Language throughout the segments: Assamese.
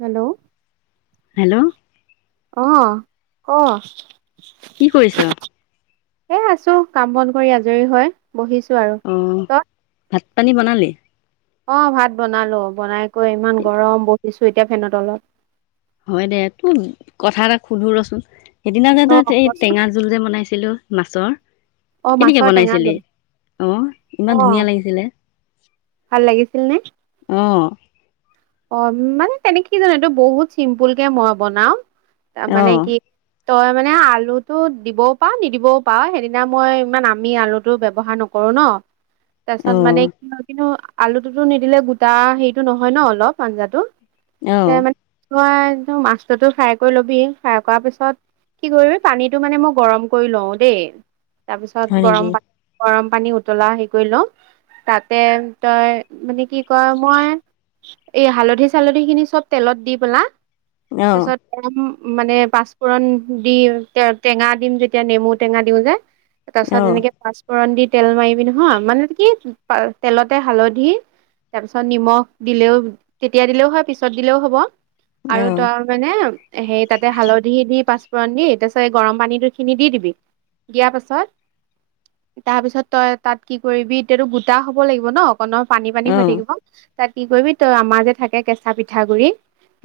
হেল্ল' হেল্ল' অ, ক কি কৰিছ? এ আছো কাম বন কৰি আজৰি হয় বহিছো আৰু অ টয়? ভাত পানী বনালি? অ' ভাত বনালো বনাই কৈ ইমান গৰম বহিছো এতিয়া ফেনৰ তলত। হয় দে তোৰ কথা এটা সুধো ৰচোন? সেইদিনা অ যে তই এই কচোন টেঙা জোল যে বনাইছিলো মাছৰ অ কেনেকে মাছৰ টেঙা বনাইছিলি জোল অ' অ ইমান ধুনীয়া লাগিছিলে ভাল লাগিছিল নে অ' অ' মানে তেনেক কি জানো এইটো বহুত চিম্পুল কে মই বনাও। ত অ মানে কি তই মানে আলুটো দিবও পাৰ নিদিবও পাৰ সেইদিনা মই ইমান আমি আলুটো ব্যৱহাৰ নকৰো ন। তাৰ অ পপিছত মানে কি কিন্তু আলুটোতো নিদিলে গোটা সেইটো নহয় ন অলপ পাঞ্জাটো আহ তই মাছটোতো ফ্ৰাই কৰি ল'বি ফ্ৰাই কৰা পিছত কি কৰিবি পানীটো মানে মই গৰম কৰি লওঁ দেই হয় তাৰপিছত গৰম নেকি পানী গৰম পানী উতলা হে কৰি ল তাতে তই মানে কি কয় মই এই হালধি চালধি খিনি চব তেলত দি পেলা। অ তাৰপছত [inaudible] মানে পাঁচফোৰণ দি টেঙা দিম যেতিয়া নেমু টেঙা দিও যে তাৰ পাছত অ অ এনেকে পাঁচফোৰণ দি তেল মাৰিবি নহয় মানে কি তেলতে হালধি তাৰ পিছত নিমখ দিলেও তেতিয়া দিলেও হয় পিছত দিলেও হ'ব। আৰু অ তই মানে সেই তাতে হালধি দি পাচ পুৰণ দি তাৰ পিছত এ গৰম পানীটো খিনি দি দিবি। দিয়াৰ পাছত, তাৰপিছত তই তাত কি কৰিবি এতিয়াতো গোটা হ'ব লাগিব ন। ন পানী পানী অ হৈ থাকিব। তাত কি কৰিবি। তই আমাৰ যে থাকে কেঁচা পিঠাগ গুৰি।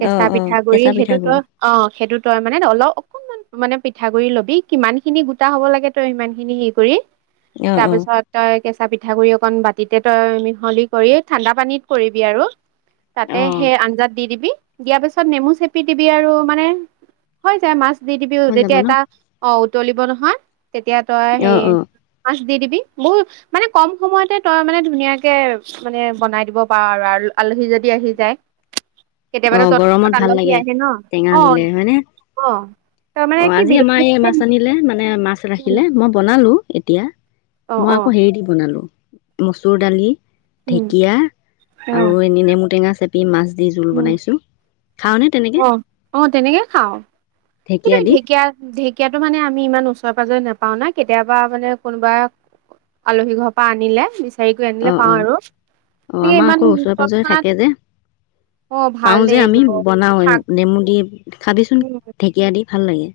কেঁচা অ পিঠা গুৰি কেঁচা সেইটো তই পিঠাগুৰি অ সেইটোত। তই মানে অলপ অকনমান মানে পিঠাগুৰি লবি কিমান খিনি গোটা হব লাগে তই সিমান খিনি হেৰি কৰি। অ অ তাৰপিছত তই কেচ। তা পিঠাগুৰি অকন বাটিতে তই মিহলি কৰি ঠাণ্ডা পানীত কৰিবি আৰু। তাতে অ সেই আঞ্জাত দি দিবি। দিয়াৰ পিছত নেমু চেপি দিবি আৰু মানে হৈ যায় মাছ। দি দিবি ও হৈ যাব যেতিয়া ন এটা। অ' তলিব নহয়। তেতিয়া তই অ হেই। অ দি দিবি বহুত মানে কম সময়তে তই মানে ধুনীয়াকে মানে বনাই দিব পাৰ আৰু আৰ। আলহী যদি আহি যায়। অ কেতিয়াবাতো গৰমত তৎক্ষণাত ভাল আলহী লাগে আহে ন টেঙা অ দিলে হয়নে, অ অ তাৰমানে কি আজি আমাৰ বিলাহী এই মাছ আনিলে মানে মাছ ৰাখিলে মই বনালো। এতিয়া। অ মই অ আকৌ হেই দি বনালো। মচুৰ দালি। উম ঢেকীয়া অ আৰু এনে নেমু টেঙা চেপ। পি মাজ। যি জোল বনাই। অহ অ তেনেকে খাওঁ। ঢেঁকীয়া দি। ঢেঁকীয়াতটো মানে আমি ইমান ওচৰে পাজৰে নাপাও না, কেতিয়াবা মানে কোনোবাই আলহী ঘৰৰ পৰা আনিলে বিচাৰি কৰি আনিলে অ', পাওঁ অ', আৰু অ', গতিকে আমাৰ ইমান আকৌ ওচৰে-পাজৰে তৎক্ষণাত থাকে যে, অ ভাল পাওঁ দে যে আমি এইবোৰ বনাও শাক নেমু দি খাবিচোন উম ঢেঁকীয়া দি। ভাল লাগে।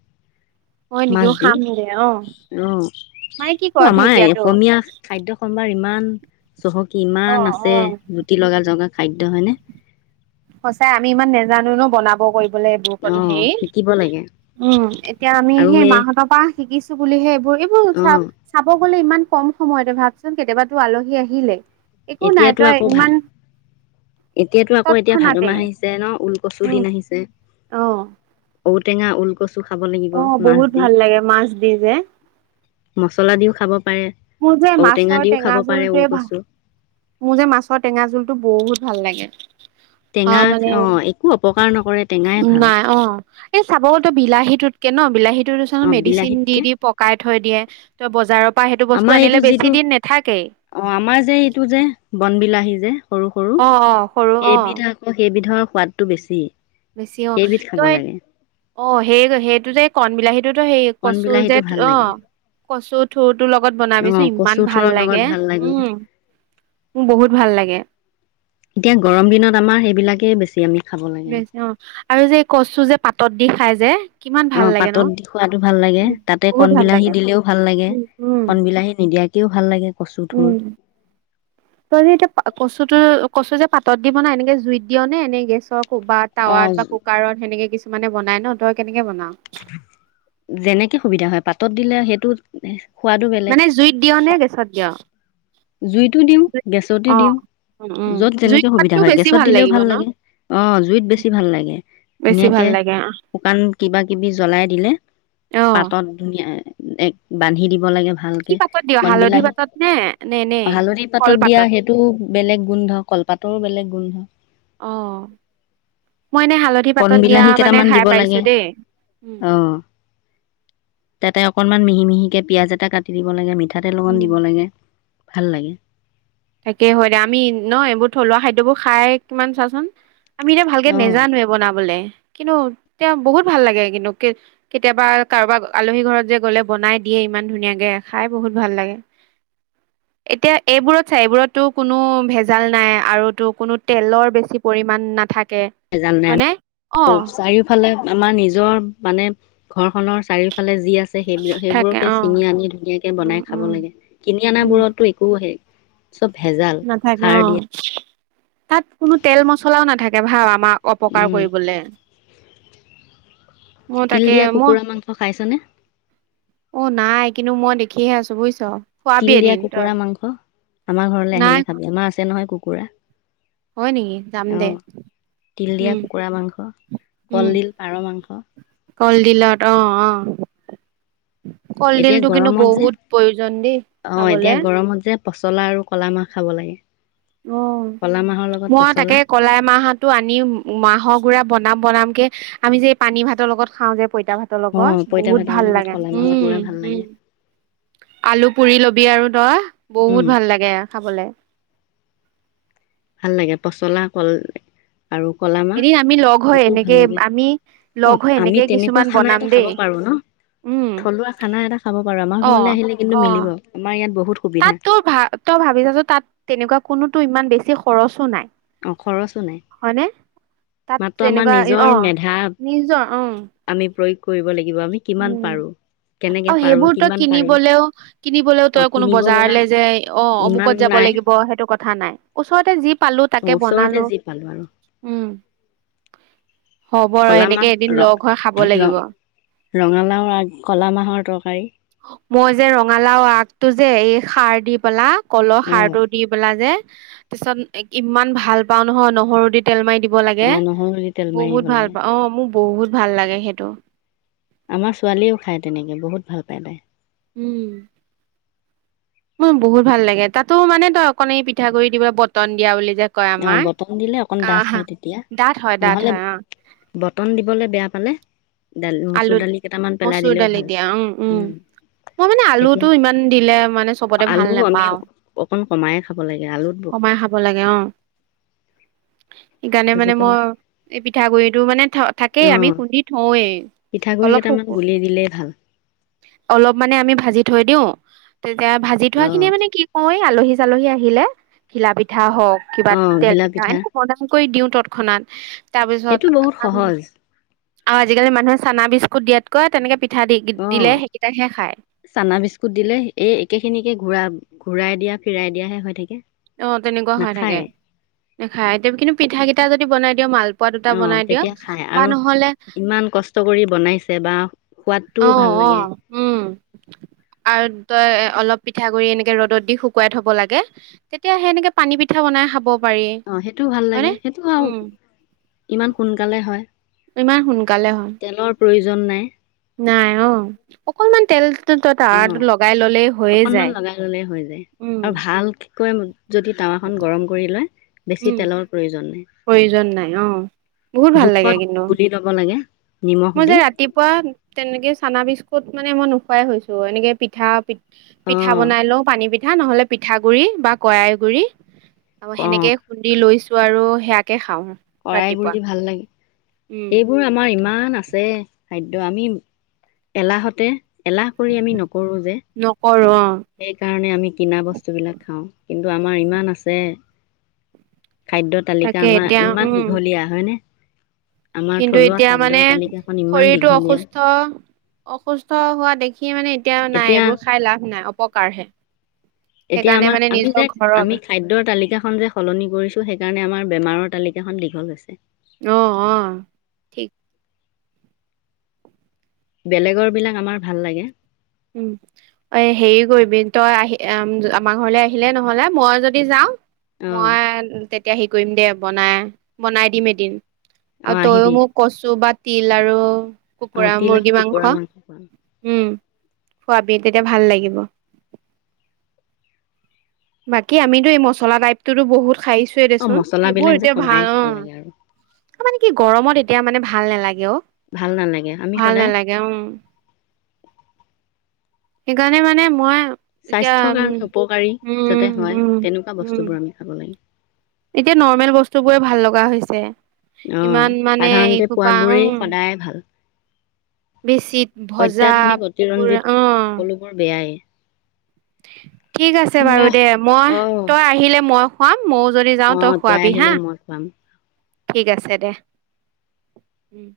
হয় নেকি মাছ অ দি খাম দে অ অ মানে কি কয় আমাৰ ঢেকীয়াটো এসমীয়া খাদ্য সম্ভাৰ। ইমান। চহকী অ ইমান অ আছে জুতি উম লগাল জগা খাদ্য হয়নে? সঁচাই আমি ইমান নাজানো ন' বনাব কৰি বোলে অ [unintelligible] হেই শিকিব লাগে উম এতিয়া আমি আৰু সেই এই মাহতঁৰপা শিকিছোঁ। বুলিহে হৰিবুল অ চ চাব হলেই ইমান কম সময়তে ভাবচোন কেতিয়াবাতো আলহী আহিলে একো নাই এতিয়াতো তই আকৌ ভাল ইমান এতিয়াতো আকৌ এতিয়া। ভাদ তৎক্ষণাতে মাহ আহিছে ন ওলকচুৰ উম দিন আহিছে। অ ঔটেঙা, উলকচো। অ' বহুত ভাল লাগে মাছ দি যে। মছলা দিও খাব পাৰে মোৰ যে ঔটেঙা মাছৰ দিও খাব টেঙা পাৰে জোলটোৱে ভাল ওলকচু মোৰ যে মাছৰ টেঙা জোলটো বহুত ভাল লাগে। টেঙা অ' মানে অঁ একো অপকাৰ নকৰে টেঙাই ভাল নাই অ' এই চাবতো বিলাহীটোত কে ন বিলাহী টোৰুচা অঁ মেডিচিন দি বিলাহীতকে দি পকাই থৈ দিয়ে। ত বজাৰত আমাৰ এইটো যিটো অ' আমাৰ যে এইটো যে। বনবিলাহী যে। সৰু, সৰু অ অ সৰু অ সেইবিধ আকৌ সেইবিধৰ সোৱাদটো বেছি। বেছি অ' সেইবিধ খাব তই লাগে অ' সেই সেইটো যে কণ বিলাহী টোতো সেই কণ কচু যে বিলাহীটো ভাল লাগে অ' কচু থোৰটো লগত বনাবিছো অঁ ইমান কচু ভাল থোৰৰ লগত লাগে ভাল লাগে উম মোৰ বহুত ভাল লাগে। এতিয়া গৰম দিনত আমাৰ সেইবিলাকেই বেছি আমি খাব লাগে বেছি অ' আৰু যে এই কচো যে পাতত দি খাই যে। কিমান ভাল অ' লাগে ন পাতত দি খুৱাতো ভাল লাগে উম তাতে বহুত কন ভাল বিলাহী লাগে দিলেও ভাল লাগে উম কন উম বিলাহী নিদিয়াকে কেও ভাল লাগে। কচু থুৰ উম তই যে এতিয়া কচুটো কচু যে পাতত দিব না এনেকে জুইত দিয় নে এনেই গেছক কোবাত অ টাৱাত বা কুকাৰত সেনেকে কিছুমান মানে বনাই ন তই কেনেকে বনাও যেনেকে সুবিধা হয় পাত ত দিলে সেইটো সোৱাদো বেলেগ মানে জুইত দিয়ওঁ নে গেছত দিয়? জুইতো দিওঁ, গেছতো অ দিওঁ উম উম যত জুইত যেনেকে সুবিধা খোৱাতটো হয় বেছি গেছত দিলেও লাগিব ভাল ন লাগে অ' জুইত বেছি ভাল লাগে বেছি ধুনীয়াকে ভাল লাগে শুকান কিবা জ্বলাই দিলে অ পাতত ধুনীয়া এক বান্ধি দিব লাগে কি ভালকে পাতত দিয় হালধি কণবিলাহী পাতত নে নে নে হালধি পাতত দিয়া কলপাতত সেইটো বেলেগ গোন্ধ, কলপাতৰো বেলেগ গোন্ধ। অ মই এনে হালধি কণ পাতত দিয়া বিলাহী মানে কেইটামান খাই দিব পাইছো লাগে দেই অ' তাতে অকণমান মিহি মিহিকে পিয়াঁজ এটা কাটি দিব লাগে মিঠা তাতে তেল অকণ উম দিব লাগে। ভাল লাগে। তাকেই হয় দে আমি ন এইবোৰ থলুৱা খাদ্যবোৰ খাই কিমান চাচোন। আমি এতিয়া ভালকে অ'। নেজানোৱে বনাবলে কিন্তু তেওঁ বহুত ভাল লাগে কিন্তু কেতিয়াবা কাৰোবাৰ আলহী ঘৰত যে গ'লে বনাই দিয়ে ইমান ধুনীয়াকে খাই বহুত ভাল লাগে এতিয়া এইবোৰত চাৰি বোৰত টো কোনো ভেজাল নাই আৰু তো কোনো তেলৰ বেছি পৰিমাণ নাথাকে। জানে হয়নে অ আৰু চাৰিওফালে আমাৰ নিজৰ মানে ঘৰখনৰ চাৰিওফালে যি আছে আছে সেই থাকে সেইবোৰকে অ চিঙি আনি ধুনীয়াকে উম বনাই খাব উম লাগে কিনি অনা উম বোৰতো একো সেই চব ভেজাল নাথাকে সাৰ অ দিয়া তাত কোনো তেল মছলাও নাথাকে ভ মাক অপকাৰ উম, কৰিবলে অ তিল তাকে দিয়া ম কুকুৰা মাংস খাইছনে? অ' নাই। কিন্তু মই দেখিহে আছো বুজিছ। খোৱাবি তিল দিয়া এদিন তই কুকুৰা মাংস আমাৰ ঘৰলে নাই আহিলে খাবি আমাৰ আছে নহয় কু কুকুৰা। হয় নেকি যাম দে অ' তিল দিয়া উম কুকুৰা মাংস উম কলডিল, পাৰ মাংস। কলডিলত অ', অ'। এতিয়া কলডিলটো কিন্তু গৰমত যে বহুত প্ৰয়োজন দেই অ খাবলে। এতিয়া গৰমত যে পচলা আৰু কল মাহ খাব লাগে। অ' ক'লা মাহৰ লগত মই তাকে পচলা কলাই মাহটো আনি মাহৰ গুৰা বনাম বনাম কে আমি যে এই পানী ভাতৰ লগত খাওঁ যে? পইটা ভাতৰ অ লগত পইতা বহুত ভাতৰ ভাল লগত লাগে ক'লা মাহৰ উম গুৰা ভাল উ লাগে আলু পুৰি লবি বি আৰু দহ বহুত উম ভাল লাগে খাবলে। ভাল লাগে পচলা কল আৰু কলা মাহ এদিন আমি লগ হৈ সেইটোও ভাল এনেকে লাগে। আমি লগ অ' হৈ আমি এনেকে তেনেকুৱা কিছুমান খানা বনাম এটা খাব দেই পাৰো ন? উম থলুৱা খানা এটা খাব পাৰো আমাৰ অ ঘৰলৈ আহিলে কিন্তু অ মিলিব। আমাৰ ইয়াত বহুত সুবিধা তাত তই ভ তই ভাবি চাচোন তাত তেনেকুৱা কোনো টো ইমান বেছি খৰচো নাই। অ' খৰচো নাই। হয়নে তাত মাত্ৰ আমাৰ তেনেকুৱা অ নিজৰ মেধা নিজৰ অ আমি প্ৰয়োগ কৰিব লাগিব আমি কিমান উম পাৰো কেনেকে আৰু পাৰো সেইবোৰ তই কিমান পাৰিম কিনিবলেও, কিনিবলেও অ তই কোনো কিনিব লগা বজাৰলে যে অ' ইমান অমুকত যাব নাই লাগিব সেইটো কথা নাই। ওচৰতে যি পাত খালো তাকে ওচৰতে বনালো। যি পালো আৰু উম। হ'ব ৰ ক'লা সেনেকে এদিন লগ হৈ খাব লাগিব। ৰঙালাওৰ আগ, কলা মাহৰ তৰকাৰী। তোৰ যে এই সাৰ দি পেলা কলহ অ সাৰ টো দি পেলা যে তাৰিছত ইমান ভাল পাও নহ নহৰু দি তেল মাৰি দিব ব অ লাগে নহৰু দি তেল মাৰি দিব বহুত ভাল লাগে পাওঁ অ' মোক বহুত ভাল লাগে সেইটো। আমাৰ ছোৱালীয়েও খায় তেনেকে বহুত ভাল পায় তাই। উম। মোৰ বহুত ভাল লাগে। তাতো মানে তই অকণ এই পিঠাগুৰি দিবলৈ বটন দিয়া বুলি যে কয় অ' আমাৰ বটন দিলে অকন ডাঠ আহ হয় তেতিয়া ডাঠ হয় ডাঠ নহলে হয় অ বটন দিবলে বেয়া পালে দালি মচুৰ আলুত দালি কেইটামান পেলাই মচুৰ দিলেও দালি ভাল দিয়া। উম, উম, মই মানে তেতিয়া আলুটো ইমান দিলে মানে চবতে আলু ভাল আমি নাপাওঁ। অকণ কমাই খাব লাগে আলুত ব কমাই খাব লাগে অ'। সেইকাৰণে মানে মই আজিকালি এই পিঠাগুৰি টো মানে থ থাকেই অ আমি খুন্দি থওঁৱেই। পিঠাগুৰি অলপ সো কেইটামান গুলি দিলেই ভাল অলপ মানে আমি ভাঁজি থ থৈদিও তেতিয়া ভাজি থোৱা অ খিনিয়ে মানে কি কওঁ এই আলহী আলহী আহিলে ঘিলা পিঠা হওক কিবা অ তেল ঘিলা পিঠা এনেকা বনাম কৰি দিওঁ তৎক্ষণাত তাৰপিছত সেইটো বহুত আৰু সহজ আজিকালি মানুহে চানা বিস্কুট দিয়াত কৈ তেনেকে পি অ' চানা বিস্কুট দিলে এই একে খিনিকে ঘুৰা, ঘূৰাই দিয়া ফিৰাই দিয়াহে হৈ থাকে। অ' তেনেকুৱা হয় থাকে। নাখায় নেখায় এতিয়া কিন্তু পিঠা কিটা যদি বনাই দিয় মাল অ' তেতিয়া খাই আৰু ইমান কষ্ট কৰি বনাইছে বা সোৱাদটোও ভাল অ', লাগে অ' উম আৰু তই অলপ পিঠাগুৰি এনেকে ৰ'দত দি শুকুৱাই থব লাগে তেতিয়া সেনেকে পানী পিঠা বনাই খাব পাৰি অ' সেইটোও ভাল লাগে হয়নে সেইটো আৰু উম ইমান সোনকালে হয়। ইমান সোনকালে হয়। জন নাই নাই অ' অকণমান তেল ত, ত অঁ লগাই ললেই হৈয়ে অকণমান যায় উম। কয় ম যদি টাৱাখন গৰম কৰি লয়। বেছি উম তেলৰ প্ৰয়োজন নাই প্ৰয়োজন নাই অ বহুত ভাল লাগে জোখত কিন্তু গুলি লব লাগে। নিমখ মই যে দি ৰাতিপুৱা তেনেকে চানা বি্চ ত মানে মই নোখোৱাই হৈছো এনেক পিঠা পিঠা অঁ বনাই লও পানী পিঠা। পিঠা নহলে পিঠাগুৰি বা কয়ই গুৰি অ অঁ সেনেকে খুন্দি লৈছো। আৰু সেয়াকে খাওঁ। কৰাই ৰাতিপুৱা গুৰিতো ভাল লাগে উম এইবোৰ আমাৰ ইমান আছে। খাদ্য আমি এলাহতে এলাহ কৰি আমি নকৰো যে। নকৰো অ সেইকাৰণে আমি কিনা বস্তুবিলাক খাওঁ কিন্তু আমাৰ ইমান আছে খাদ্যৰ তালিকা তাকে আমাৰ এতিয়া ইমান উম দীঘলীয়া হয়নে? আমাৰ কিন্তু থলুৱা এতিয়া মানে খাদ্যৰ তালিকাখন ইমান শৰীৰটো দীঘলীয়া অসুস্থ, অসুস্থ হোৱা দেখি মানে এতিয়া নাই এইবোৰ খাই লাভ নাই উপকাৰহে। এতিয়া আমাৰ আমি যে আমি খাদ্যৰ তালিকাখন যে সলনি কৰিছো সেইকাৰণে আমাৰ বেমাৰৰ তালিকাখন দীঘল হৈছে। অহ, অহ ঠিক। বেলেগৰ বিলাক আমাৰ ভাল লাগে উম এ হেৰি কৰিবি তই আহি এম আমাৰ ঘৰলে আহিলে নহলে মই যদি যাও অঁ মই তেতিয়া হি কৰিম দে বনাই, বনাই দিম এদিন। অ অঁ তই আহিবি মোক কচু বাত তিল আৰু অঁ কুকুৰা তিল আৰু মুৰ্গী কুকুৰা মাংস খোৱাম উম। খোৱাবি তেতিয়া ভাল লাগিব। বাকী আমিতো এই মছলা টাইপটোটো বহুত। খাইছোয়ে অঁ দেচোন, সেইবোৰ মছলাবিলাক যে এতিয়া কমাই ভাল অ। খাব লাগে আৰু মানে কি গৰমত এতিয়া মানে ভাল নালাগে অ। ভাল নালাগে আমি ভাল সদায় নালাগে, উম',। সেইকাৰণে মানে মই এতিয়া স্বাস্থ্যৰ কাৰণে উপকাৰী। উম যাতে উম হয়, উম তেনেকুৱা উম বস্তুবোৰ আমি খাব লাগে। এতিয়া নৰ্মেল বস্তু বোৰে ভাল লগা হৈছে। অ', ইমান মানে সাধাৰণতে পোৱ এইসোপা উম বোৰেই সদায় ভাল। বেছিত ভজা অত্যাধুনিক পুৰা অতিৰঞ্জিত সকলোবোৰ বেয়াই-। হে ঠিক আছে বাৰু দে, মই অ তই আহিলে মই মইও যদি যাও অ তই খুৱাবি হা। আহিলে মই খুৱাম ঠিক আছে দে, উম',।